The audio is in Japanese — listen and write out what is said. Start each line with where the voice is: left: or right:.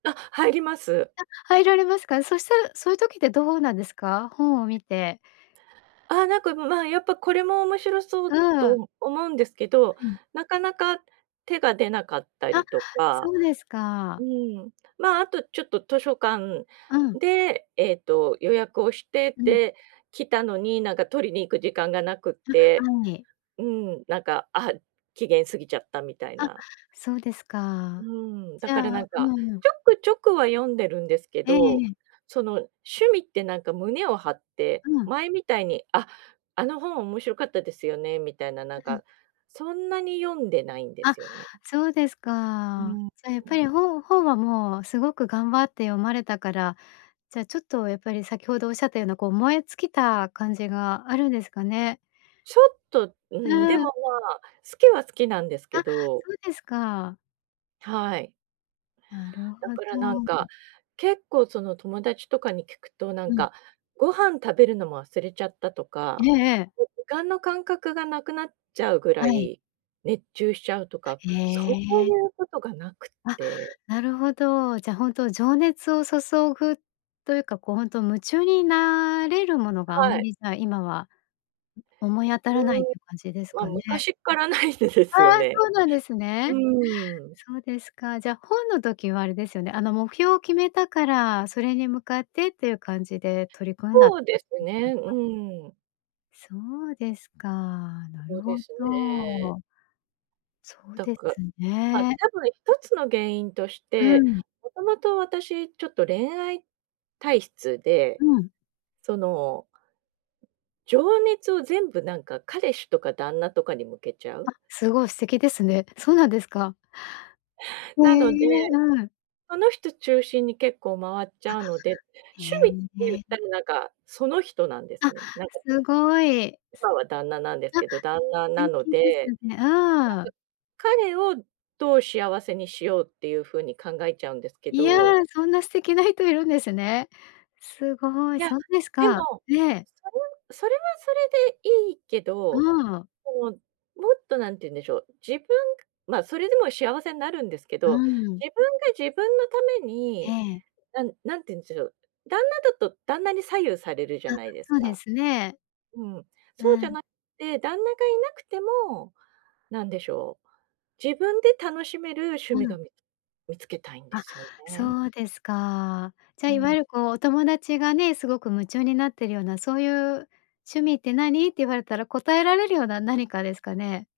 right: あ、入ります。
left: あ、入られますか？そしたら、そういう時ってどうなんですか？本を見て。
right: ああ、なんか、むま、やっぱ、これも面白そ
left: う
right: う
left: ーん。
right: ど思うんですけど、
left: はい。
right: なかなか手が出なかったり
left: あ、
right: とか。
left: そうです
right: う
left: か。
right: ーん、ま、あと、ちょっと図書館
left: うん。
right: で、ええと、予約をして
left: うん。
right: て、来たのになんか取りに行く時間がなくっ
left: あ、
right: て
left: はい。
right: うん、なんか、あ、期限過ぎちゃったみたい
left: あ、
right: な。
left: そうです
right: う
left: か。
right: ーん、
left: じ
right: だか
left: ゃあ
right: らなんか、
left: うーん。
right: ちょくちょくは読んでるんですけ
left: ええ
right: ど、
left: ええ。
right: その、趣味ってなんか胸を張って、
left: うん。
right: 前みたいに「あ、あの本面白かったですよね」みたいな、な
left: う
right: ん
left: うん。
right: か、そんなに読んでないんで
left: あ、
right: すよね。
left: そうです
right: う
left: か。
right: ん、
left: じゃあ、やっ
right: う
left: ぱ
right: ん。
left: り本本はもうすごく頑張って読まれたから、じゃ、ちょっと、やっぱり先程おっしゃったような、こう、燃え尽きた感じがあるんですかね？
right: ちょっと、う
left: う
right: ん、でも、
left: ー
right: ま
left: ん。
right: あ、好きは好きなんです
left: あ、
right: けど。
left: そうですか。
right: はい。
left: なる
right: だ
left: ほ
right: から、なんか、
left: ど。
right: 結構、その、友達とかに聞くと、なん
left: うん。
right: か、ご飯食べるのも忘れちゃったと
left: え
right: か。
left: えええ。
right: 間の感覚がなくなっちゃうぐら
left: はい。
right: い、熱中しちゃうとか、
left: へ
right: そうい
left: え。
right: うことがなくっ
left: あ、
right: て。
left: なるほど、じゃ、ほんと、情熱を注ぐというか、こう、ほんと、夢中になれるものがあ
right: は
left: ま
right: い。
left: り、じゃ、今は思い当たらないっていう
right: う
left: 感じです
right: ーん。
left: か
right: ま、
left: ね。
right: 昔からないでで
left: あ
right: すよ
left: あ、
right: ね。
left: そうなんです
right: う
left: ね。
right: ーん。
left: そうですか。じゃあ、本の時はあれですよね。あの、目標を決めたから、それに向かってっていう感じで、取り組んだって。
right: ほうですね、う ーん。
left: そうですか。なる
right: ほうで
left: ほ
right: すね。
left: ど。そう
right: と
left: で
right: く、
left: す
right: ま、
left: ね。
right: 多分一つの原因とし
left: う
right: て、
left: ん。
right: もともと私ちょっと恋愛体質
left: う
right: で、
left: ん。
right: その情熱を全部、なんか、彼氏とか旦那とかに向けちゃう？
left: あ、すごい素敵ですね。そうなんですか。へ
right: なので、
left: え、うん。
right: その人中心に結構回っちゃうので、
left: あ、
right: 趣
left: へ
right: 味って言った
left: え。
right: ら、なんか、その人なんです
left: あ、
right: ね、なんか
left: すごい。
right: 今は旦那なんです
left: あ、
right: けど、旦那
left: て
right: なの
left: きです
right: で。
left: ね。
right: だ
left: ああ。
right: ず。彼をどう幸せにしようっていう風に考えちゃうんですけ
left: いや、
right: ど。
left: そんな素敵な人いるんですね。すごい、
right: いや、
left: そうです
right: でも、
left: か。ええ。
right: それはそれはそれでいいけ
left: う
right: ど、
left: ーん。
right: もう、もっと何て言うんでしょう、自分、ま、それでも幸せになるんですけ
left: う
right: ど、
left: ーん。
right: 自分が自分のため
left: え
right: に、
left: え。
right: なんなんていうんしょしょう、旦那だと旦那に左右されるじゃ
left: あ、
right: ないです
left: そうで
right: か？
left: すね。
right: うん。
left: う
right: そうじゃ
left: ん。
right: なて、旦那がいなくても、なんでしょう、自分で楽しめる趣
left: う
right: 味
left: ん。
right: が、み見つけたいんで
left: あ、
right: すよね。
left: そうですか。じゃ、
right: う
left: いわ
right: ん。
left: ゆる、こう、お友達がね、すごく夢中になっているような、そういう趣味って何って言われたら、答えられるような何かですかね？